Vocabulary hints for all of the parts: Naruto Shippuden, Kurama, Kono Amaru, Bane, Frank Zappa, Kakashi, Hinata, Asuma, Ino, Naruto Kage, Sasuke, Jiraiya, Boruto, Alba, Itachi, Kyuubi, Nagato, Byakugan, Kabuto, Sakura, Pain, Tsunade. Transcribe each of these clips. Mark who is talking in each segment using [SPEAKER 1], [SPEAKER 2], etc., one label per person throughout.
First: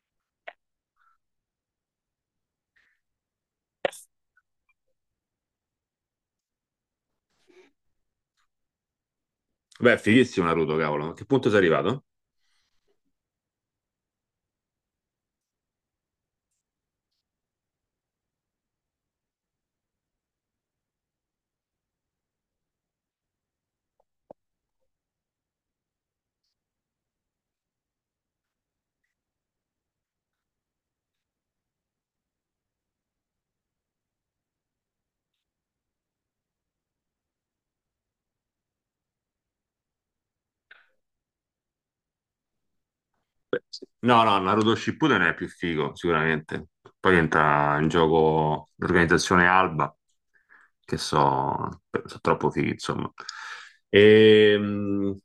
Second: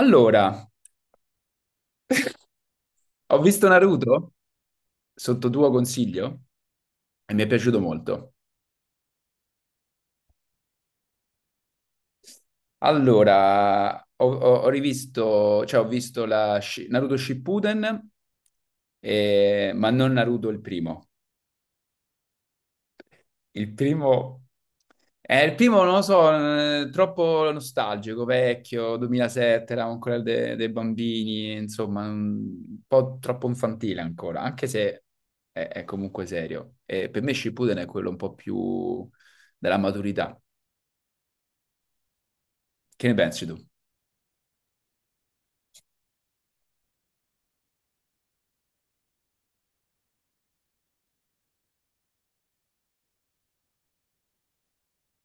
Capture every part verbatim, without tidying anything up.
[SPEAKER 1] Allora, ho visto Naruto sotto tuo consiglio e mi è piaciuto molto.
[SPEAKER 2] Beh, è fighissimo Naruto, cavolo. A che punto sei arrivato?
[SPEAKER 1] Allora, ho, ho- ho rivisto, cioè ho visto la Shi- Naruto Shippuden, eh, ma non Naruto il primo. Il primo, eh, il primo non lo so, eh, troppo nostalgico, vecchio, duemilasette, eravamo ancora de- dei bambini, insomma, un po' troppo infantile ancora, anche se è, è comunque serio. E per me Shippuden è quello un po' più della maturità. Che ne pensi tu?
[SPEAKER 2] Beh, sì. No, no, Naruto Shippuden è più figo, sicuramente. Poi entra in gioco l'organizzazione Alba, che so, so troppo fighi, insomma. Ehm,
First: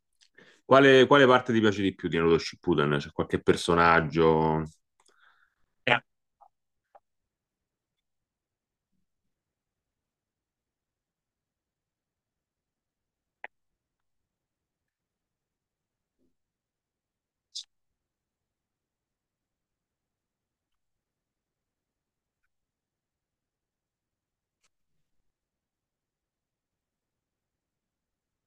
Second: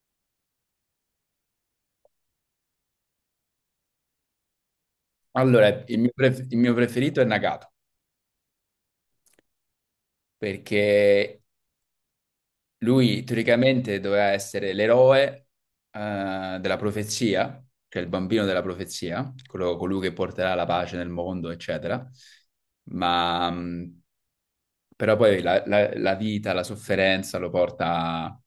[SPEAKER 2] quale, quale parte ti piace di più di Naruto Shippuden? C'è qualche personaggio?
[SPEAKER 1] Allora, il
[SPEAKER 2] Eh.
[SPEAKER 1] mio, pref- il mio preferito è Nagato, perché lui teoricamente doveva essere l'eroe eh, della profezia, cioè il bambino della profezia, quello- colui che porterà la pace nel mondo, eccetera. Ma mh, però poi la, la- la vita, la sofferenza lo porta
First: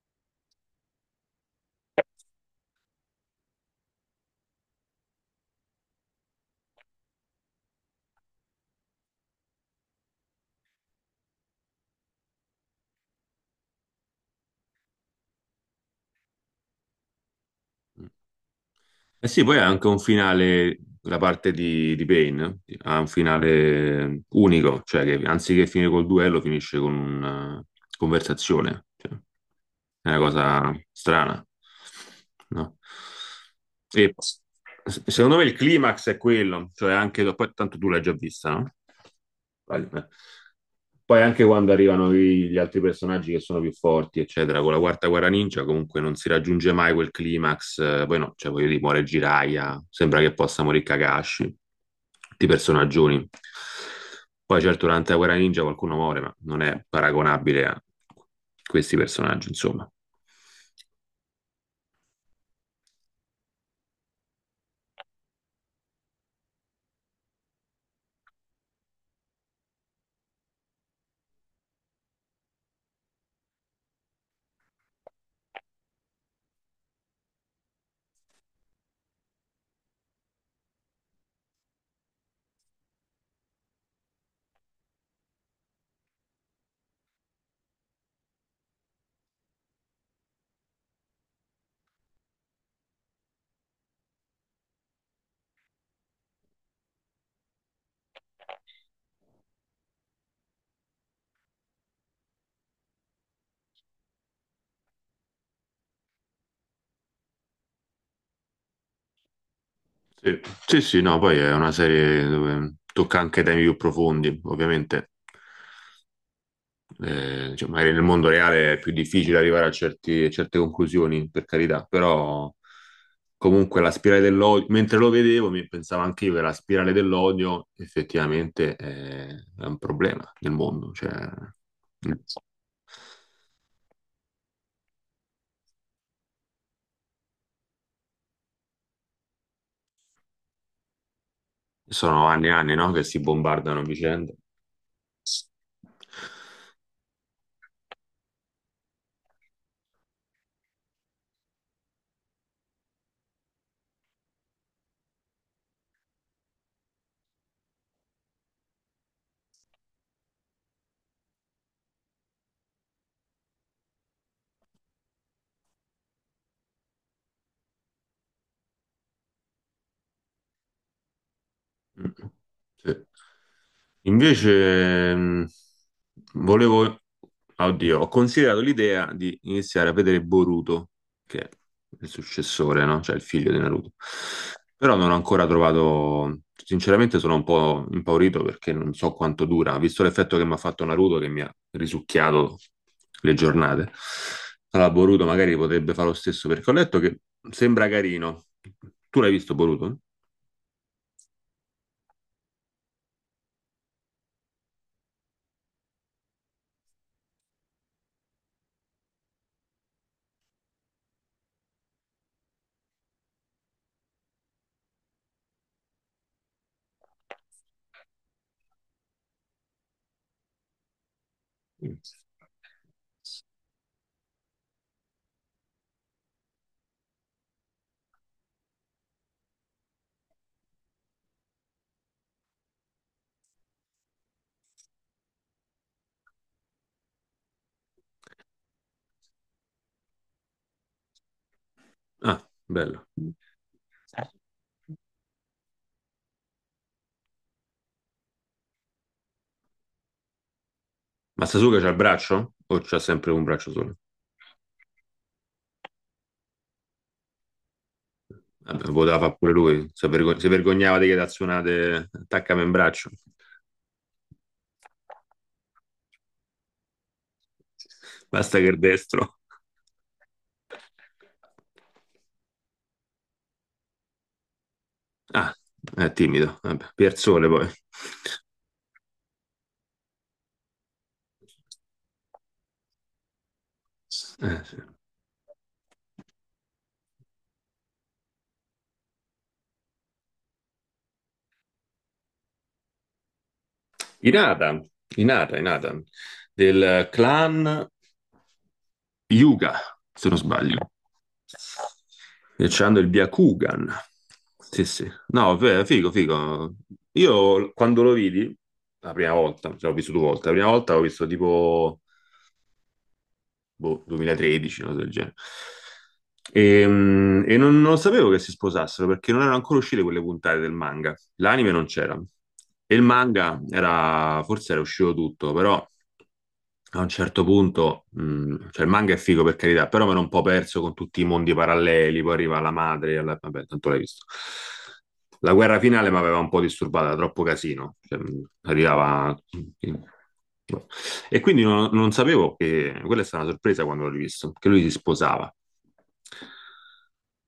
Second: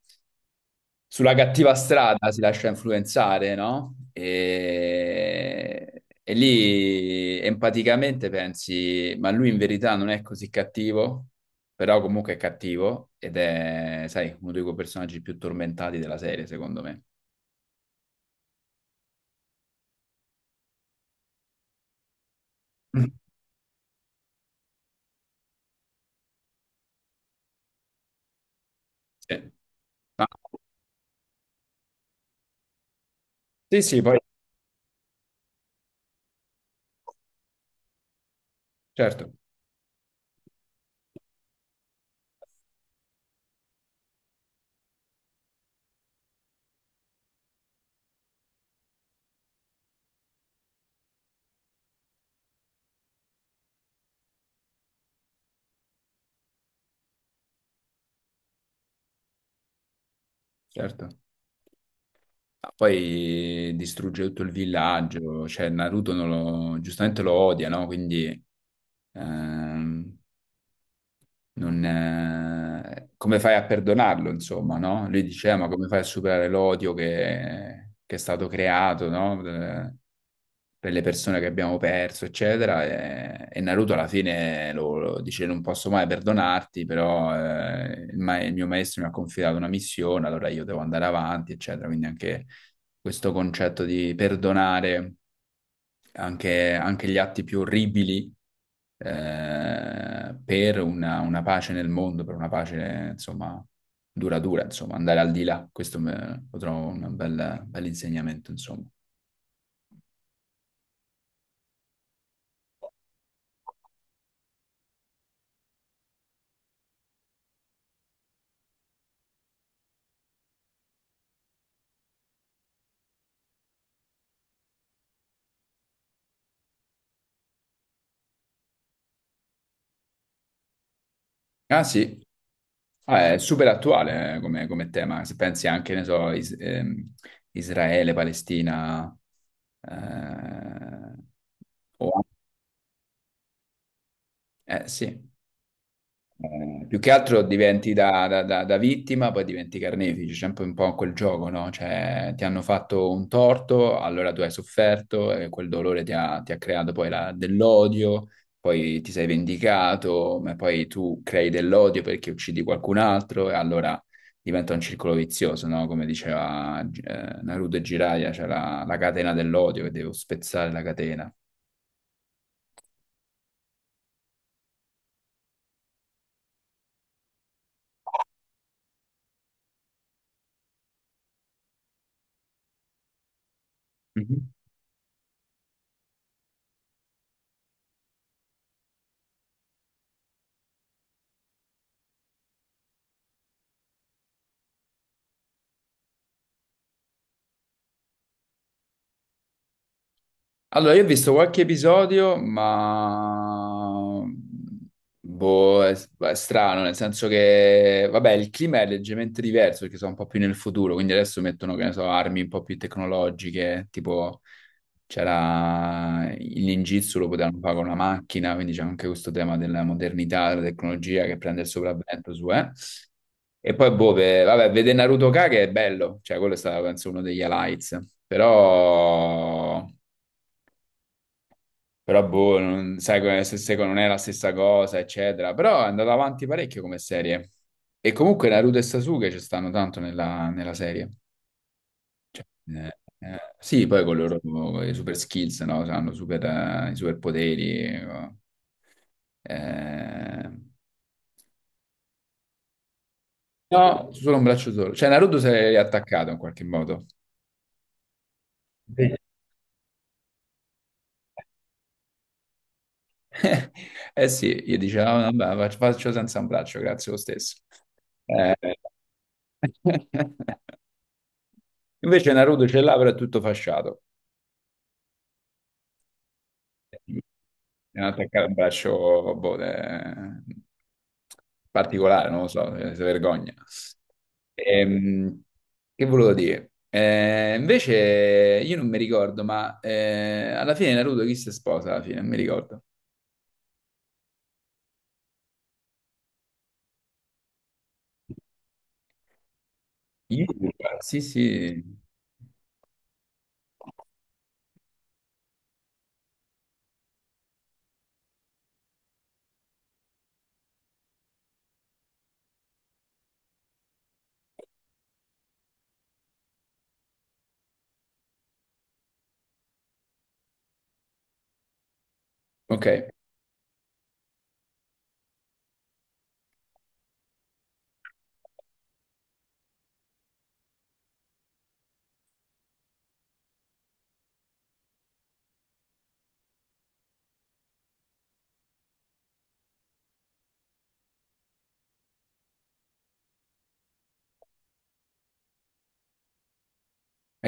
[SPEAKER 1] sulla cattiva strada, si lascia influenzare, no? E, e lì empaticamente pensi, ma lui in verità non è così cattivo, però comunque è cattivo ed è, sai, uno dei quei personaggi più tormentati della serie, secondo me.
[SPEAKER 2] Eh sì, poi ha anche un finale, la parte di, di Bane, eh, ha un finale unico, cioè che anziché finire col duello finisce con una conversazione. Cioè,
[SPEAKER 1] Sì.
[SPEAKER 2] è una
[SPEAKER 1] Ah,
[SPEAKER 2] cosa strana, no?
[SPEAKER 1] sì, sì,
[SPEAKER 2] E
[SPEAKER 1] poi
[SPEAKER 2] s- Secondo me il climax è quello, cioè anche, poi tanto tu l'hai già vista, no?
[SPEAKER 1] certo,
[SPEAKER 2] Vale. Poi anche quando arrivano i- gli altri personaggi che sono più forti, eccetera, con la quarta guerra ninja comunque non si raggiunge mai quel climax, eh, poi no, cioè voglio dire, muore Jiraiya, sembra che possa morire Kakashi, tutti i personaggioni. Poi certo durante la guerra ninja qualcuno muore, ma non è paragonabile a questi personaggi, insomma.
[SPEAKER 1] certo. Ah, poi distrugge tutto il villaggio, cioè Naruto non lo- giustamente lo odia, no? Quindi ehm, non, eh, come fai a perdonarlo, insomma, no? Lui diceva, ma come fai a superare l'odio che, che è stato creato, no? Eh, Per le persone che abbiamo perso, eccetera. E, e Naruto alla fine lo, lo dice, non posso mai perdonarti, però eh, il, ma- il mio maestro mi ha confidato una missione, allora io devo andare avanti, eccetera. Quindi anche questo concetto di perdonare anche anche gli atti più orribili eh, per una, una pace nel mondo, per una pace, insomma, duratura, insomma, andare al di là. Questo me- lo trovo un bel, bel insegnamento, insomma.
[SPEAKER 2] Sì, sì, sì, no, poi è una serie dove tocca anche temi più profondi, ovviamente. Eh, cioè, magari nel mondo reale è più difficile arrivare a, certi- a certe conclusioni, per carità, però comunque la spirale dell'odio, mentre lo vedevo, mi pensavo anche io che la spirale dell'odio effettivamente è, è un problema nel mondo. Cioè,
[SPEAKER 1] Ah, sì. Ah, è super attuale, eh, come, come tema. Se pensi anche, ne so, Is- ehm, Israele, Palestina, eh, o-
[SPEAKER 2] sono anni e anni, no, che si bombardano a vicenda.
[SPEAKER 1] eh, sì. Eh, più che altro diventi da, da- da- da vittima, poi diventi carnefice, c'è sempre un po' quel gioco, no? Cioè, ti hanno fatto un torto, allora tu hai sofferto e quel dolore ti ha, ti ha creato poi la- dell'odio, poi ti sei vendicato, ma poi tu crei dell'odio perché uccidi qualcun altro e allora diventa un circolo vizioso, no? Come diceva eh, Naruto e Jiraiya, c'è la, la catena dell'odio che devo spezzare la catena.
[SPEAKER 2] Mm, sì. Invece, mh, volevo, oddio, ho considerato l'idea di iniziare a vedere Boruto, che è il successore, no? Cioè il figlio di Naruto. Però non ho ancora trovato, sinceramente sono un po' impaurito perché non so quanto dura, visto l'effetto che mi ha fatto Naruto, che mi ha risucchiato le giornate. Allora, Boruto magari potrebbe fare lo stesso perché ho letto che sembra carino. Tu l'hai visto Boruto?
[SPEAKER 1] Allora, io ho visto qualche episodio, ma boh, è, è strano, nel senso che, vabbè, il clima è leggermente diverso perché sono un po' più nel futuro, quindi adesso mettono, che ne so, armi un po' più tecnologiche, tipo c'era il ninjutsu, lo potevano fare con una macchina, quindi c'è anche questo tema della modernità, della tecnologia che prende il sopravvento su, eh. E poi, boh, ve- vabbè, vedere Naruto Kage è bello, cioè quello è stato, penso, uno degli highlights, però. Però boh, non, sai, come- se- se non è la stessa cosa, eccetera. Però è andata avanti parecchio come serie. E comunque Naruto e Sasuke ci stanno tanto nella, nella serie. Cioè,
[SPEAKER 2] Ah,
[SPEAKER 1] eh,
[SPEAKER 2] bello.
[SPEAKER 1] eh, sì, poi con loro con i super skills, no? Hanno super, eh, i super poteri. eh, eh.
[SPEAKER 2] Ma Sasuke c'ha il braccio? O c'ha sempre un braccio solo?
[SPEAKER 1] No, solo un braccio solo. Cioè Naruto si è riattaccato in qualche modo.
[SPEAKER 2] Vabbè,
[SPEAKER 1] Sì.
[SPEAKER 2] poteva fare pure lui. Si, vergo- si vergognava di che azionate attaccava in braccio.
[SPEAKER 1] Eh sì, gli dice, "Ah, vabbè, faccio faccio senza un braccio, grazie lo stesso. Eh.
[SPEAKER 2] Basta che il destro.
[SPEAKER 1] Invece Naruto ce l'ha, però è tutto fasciato.
[SPEAKER 2] Ah, è timido. Vabbè, Pierzone poi.
[SPEAKER 1] Devono attaccare un braccio boh, de- particolare, non lo so, eh, si vergogna.
[SPEAKER 2] Eh, sì.
[SPEAKER 1] Ehm, che volevo dire? Eh, invece io non mi ricordo, ma eh, alla fine Naruto chi si sposa alla fine? Non mi ricordo.
[SPEAKER 2] Inata, Inata, Inata, del clan. Yuga, se non sbaglio.
[SPEAKER 1] Yuga, sì, sì.
[SPEAKER 2] E c'hanno il Byakugan. Sì, sì. No, fe- figo, figo. Io quando lo vidi, la prima volta, cioè l'ho visto due volte, la prima volta l'ho visto tipo boh, duemilatredici, una cosa del genere. E, mm, e non, non sapevo che si sposassero perché non erano ancora uscite quelle puntate del manga. L'anime non c'era.
[SPEAKER 1] Ok,
[SPEAKER 2] E il
[SPEAKER 1] è
[SPEAKER 2] manga era, forse era uscito tutto, però a un certo punto, mh, cioè il manga è figo per carità, però mi ero un po' perso con tutti i mondi paralleli, poi arriva la madre, alla- vabbè, tanto l'hai visto. La guerra finale mi aveva un po' disturbata, era troppo casino, cioè, mh, arrivava... E quindi non, non sapevo che quella è stata una sorpresa quando l'ho rivisto, che lui si sposava.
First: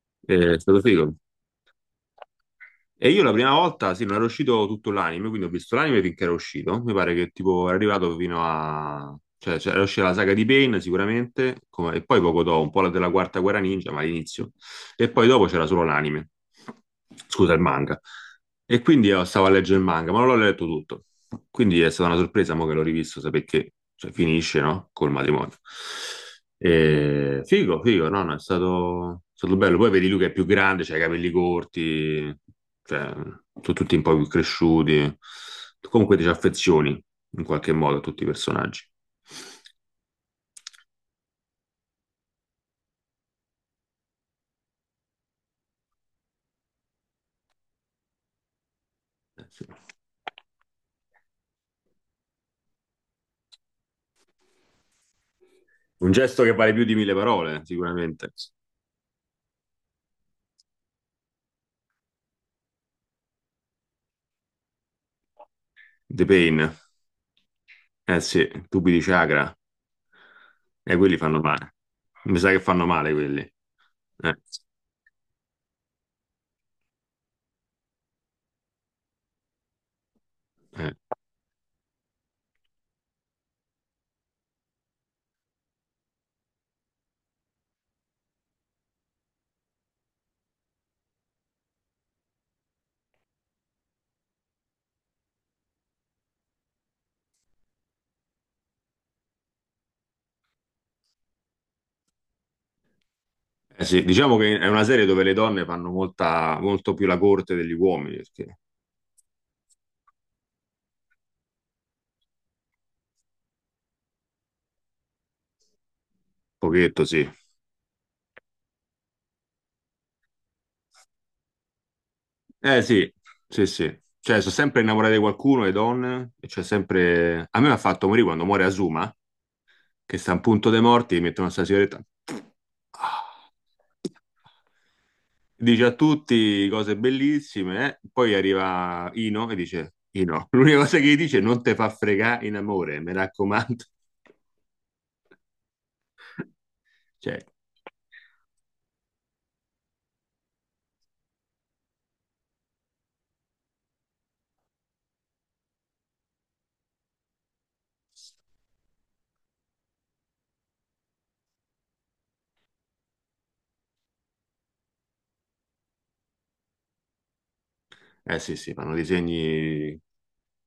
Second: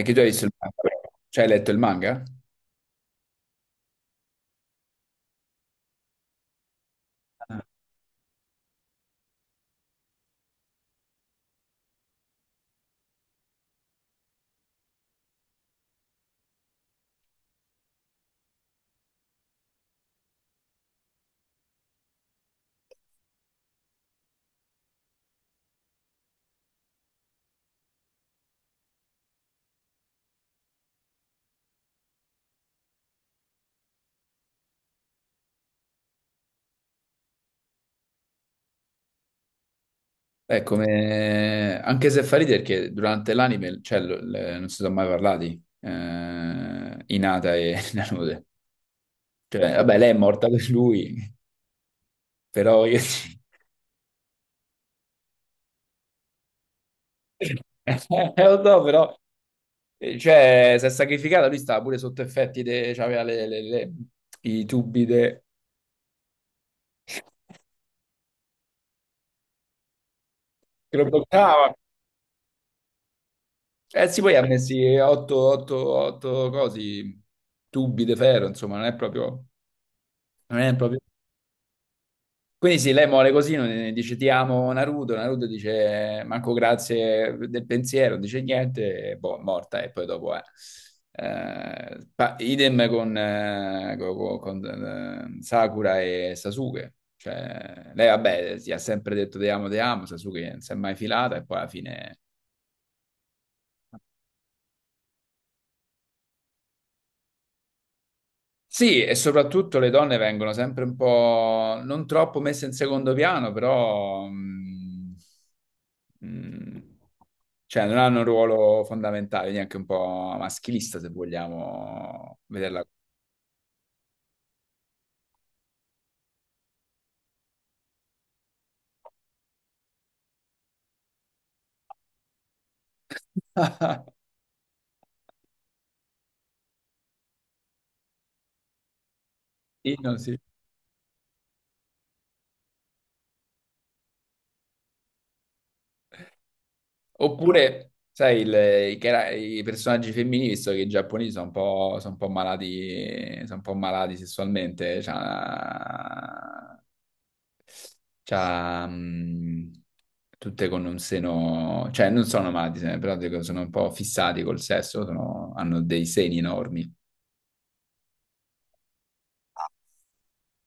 [SPEAKER 1] che tu hai visto il
[SPEAKER 2] Eh, È
[SPEAKER 1] manga,
[SPEAKER 2] stato
[SPEAKER 1] però.
[SPEAKER 2] figo.
[SPEAKER 1] Cioè hai letto il manga?
[SPEAKER 2] E io la prima volta, sì, non era uscito tutto l'anime, quindi ho visto l'anime finché era uscito. Mi pare che tipo era arrivato fino a... Cioè, cioè, era uscita la saga di Pain sicuramente, come- e poi poco dopo, un po' la della Quarta Guerra Ninja, ma all'inizio. E poi dopo c'era solo l'anime. Scusa, il manga. E quindi io stavo a leggere il manga, ma non l'ho letto tutto. Quindi è stata una sorpresa, mo che l'ho rivisto, sapere che cioè, finisce, no? Col matrimonio. E... Figo, figo, no, no, è stato... è stato bello. Poi vedi lui che è più grande, c'ha i capelli corti, cioè, sono tutti un po' più cresciuti. Comunque ti ci affezioni, in qualche modo, a tutti i personaggi.
[SPEAKER 1] Beh, come, anche se fa ridere perché durante l'anime, cioè, l- l- non si sono mai parlati, eh, Hinata e Nanute.
[SPEAKER 2] Eh, sì.
[SPEAKER 1] Cioè, vabbè, lei è morta per lui, però io.
[SPEAKER 2] Un gesto che vale più di mille parole,
[SPEAKER 1] Eh, lo
[SPEAKER 2] sicuramente.
[SPEAKER 1] so, però, eh, cioè, si è sacrificata, lui stava pure sotto effetti, de... cioè, aveva le- le- le- i tubi de...
[SPEAKER 2] The Pain. Eh sì, tubi di chakra.
[SPEAKER 1] che
[SPEAKER 2] E
[SPEAKER 1] lo
[SPEAKER 2] quelli fanno
[SPEAKER 1] bloccava.
[SPEAKER 2] male. Mi sa che fanno male quelli. Eh,
[SPEAKER 1] Eh sì, poi ha messi otto cose, tubi di ferro, insomma, non è proprio. Non è
[SPEAKER 2] eh.
[SPEAKER 1] proprio. Quindi sì, lei mole così, non- dice ti amo Naruto, Naruto dice manco grazie del pensiero, dice niente, e boh, morta e poi dopo è. Eh, pa- idem con, eh, co- co- con, eh, Sakura e Sasuke. Cioè, lei vabbè, si ha sempre detto ti amo, ti amo, Sasuke non si è mai filata e poi alla fine.
[SPEAKER 2] Eh sì, diciamo che è una serie dove le donne fanno molta, molto più la corte degli uomini, perché un
[SPEAKER 1] Sì, e soprattutto le donne vengono sempre un po' non troppo messe in secondo piano, però mm, mm,
[SPEAKER 2] pochetto sì.
[SPEAKER 1] cioè non hanno un ruolo fondamentale, neanche un po' maschilista, se vogliamo
[SPEAKER 2] Eh
[SPEAKER 1] vederla.
[SPEAKER 2] sì, sì, sì. Cioè, sono sempre innamorate di qualcuno, le donne, e c'è sempre... A me mi ha fatto morire quando muore Asuma, che sta a un punto dei morti, gli mettono questa sigaretta. Ah, dice a tutti cose bellissime, eh. Poi arriva Ino e dice,
[SPEAKER 1] Sì, no, sì.
[SPEAKER 2] Ino, l'unica cosa che gli dice, è non te fa fregare in amore, mi raccomando. Cioè,
[SPEAKER 1] Oppure, sai, il- i, cara- i personaggi femminili, visto che i giapponesi sono un po', sono un po', malati, sono un po' malati sessualmente, cioè, c'ha, mh, tutte con un seno, cioè non sono malati, se ne- però dico, sono un po' fissati col sesso, sono- hanno dei seni enormi.
[SPEAKER 2] eh sì, sì, fanno disegni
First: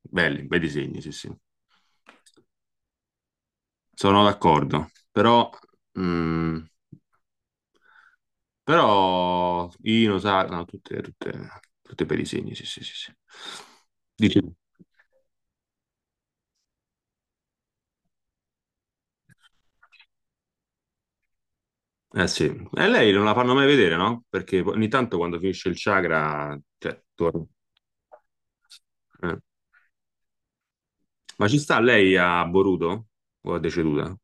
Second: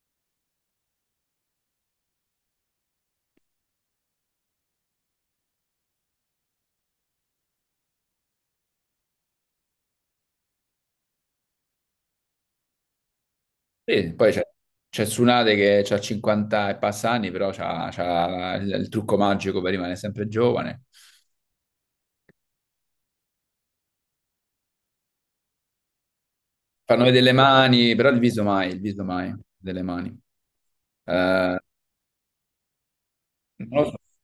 [SPEAKER 2] belli, bei disegni, sì, sì. Sono d'accordo, però, mm, però Ino sa, no, tutte, tutte, tutte bei disegni, sì, sì, sì, sì.
[SPEAKER 1] Sì, poi c'è
[SPEAKER 2] Dice.
[SPEAKER 1] c'è Tsunade che ha cinquanta e passa anni, però c'ha, c'ha il, il trucco magico per rimanere sempre giovane.
[SPEAKER 2] Eh sì, e lei non la fanno mai vedere, no? Perché ogni tanto quando finisce il chakra, cioè,
[SPEAKER 1] Fanno vedere le
[SPEAKER 2] torna.
[SPEAKER 1] mani, però il viso mai, il viso mai
[SPEAKER 2] Eh.
[SPEAKER 1] delle mani.
[SPEAKER 2] Ma
[SPEAKER 1] Eh,
[SPEAKER 2] ci sta lei a Boruto? O è
[SPEAKER 1] non lo so,
[SPEAKER 2] deceduta?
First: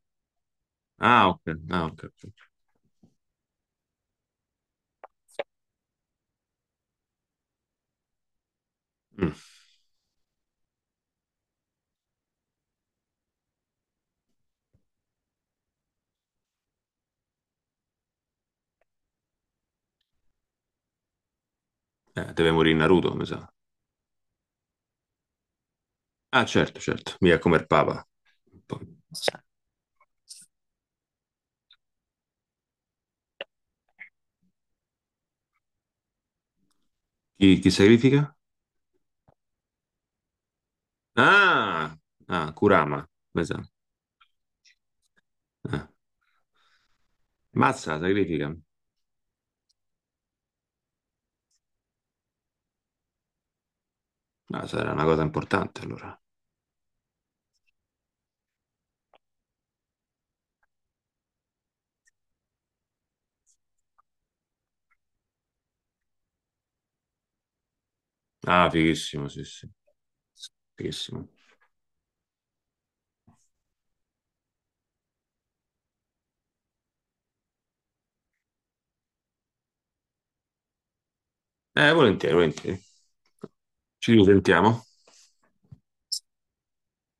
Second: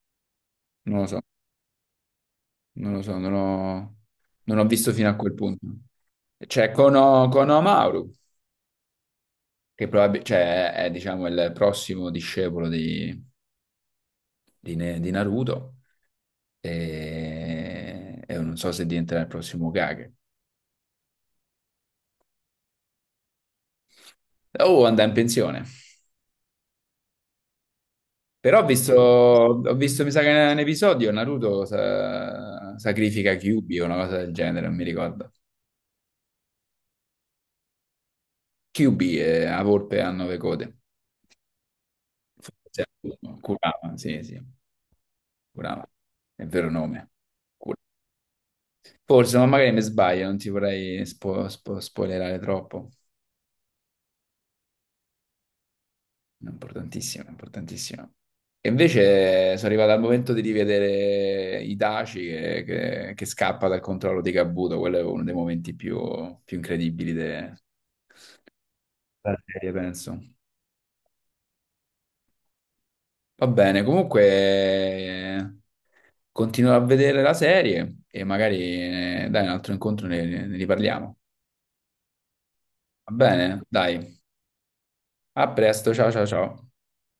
[SPEAKER 1] non lo so,
[SPEAKER 2] Ah, ok. Ah, ok. Ok.
[SPEAKER 1] non lo so, non ho, non ho visto fino a quel punto. C'è Kono, Kono Amaru.
[SPEAKER 2] Mm.
[SPEAKER 1] Che probab- cioè, è, è, diciamo il prossimo discepolo di, di Ne- di Naruto e, e non so se diventerà il prossimo Kage.
[SPEAKER 2] Eh, deve morire Naruto, mi sa.
[SPEAKER 1] Oh, andrà in pensione.
[SPEAKER 2] Ah, certo, certo. Mica come il Papa.
[SPEAKER 1] Però ho visto,
[SPEAKER 2] Poi-
[SPEAKER 1] ho visto, mi sa che in un episodio Naruto sa- sacrifica Kyuubi o una cosa del genere, non mi ricordo.
[SPEAKER 2] Chi, chi sacrifica?
[SPEAKER 1] Kyuubi è la volpe a nove code.
[SPEAKER 2] Ah, ah,
[SPEAKER 1] Forse
[SPEAKER 2] Kurama,
[SPEAKER 1] è-
[SPEAKER 2] mi sa.
[SPEAKER 1] Kurama, sì, sì, Kurama,
[SPEAKER 2] Eh.
[SPEAKER 1] è il vero nome. Kur-
[SPEAKER 2] Mazza, la sacrifica.
[SPEAKER 1] Forse, ma magari mi sbaglio, non ti vorrei spo- spo- spoilerare troppo.
[SPEAKER 2] Ah, sarà una cosa importante allora.
[SPEAKER 1] Importantissimo, importantissimo. E invece sono arrivato al momento di rivedere Itachi che, che- che scappa dal controllo di Kabuto, quello è uno dei momenti più, più incredibili de-
[SPEAKER 2] Ah, fighissimo,
[SPEAKER 1] della
[SPEAKER 2] sì, sì.
[SPEAKER 1] serie, penso.
[SPEAKER 2] Fighissimo.
[SPEAKER 1] Va bene, comunque eh, continuo a vedere la serie e magari eh, dai un altro incontro ne ne riparliamo.
[SPEAKER 2] Eh, volentieri, volentieri.
[SPEAKER 1] Va bene, dai,
[SPEAKER 2] Ci risentiamo.
[SPEAKER 1] a presto, ciao ciao ciao.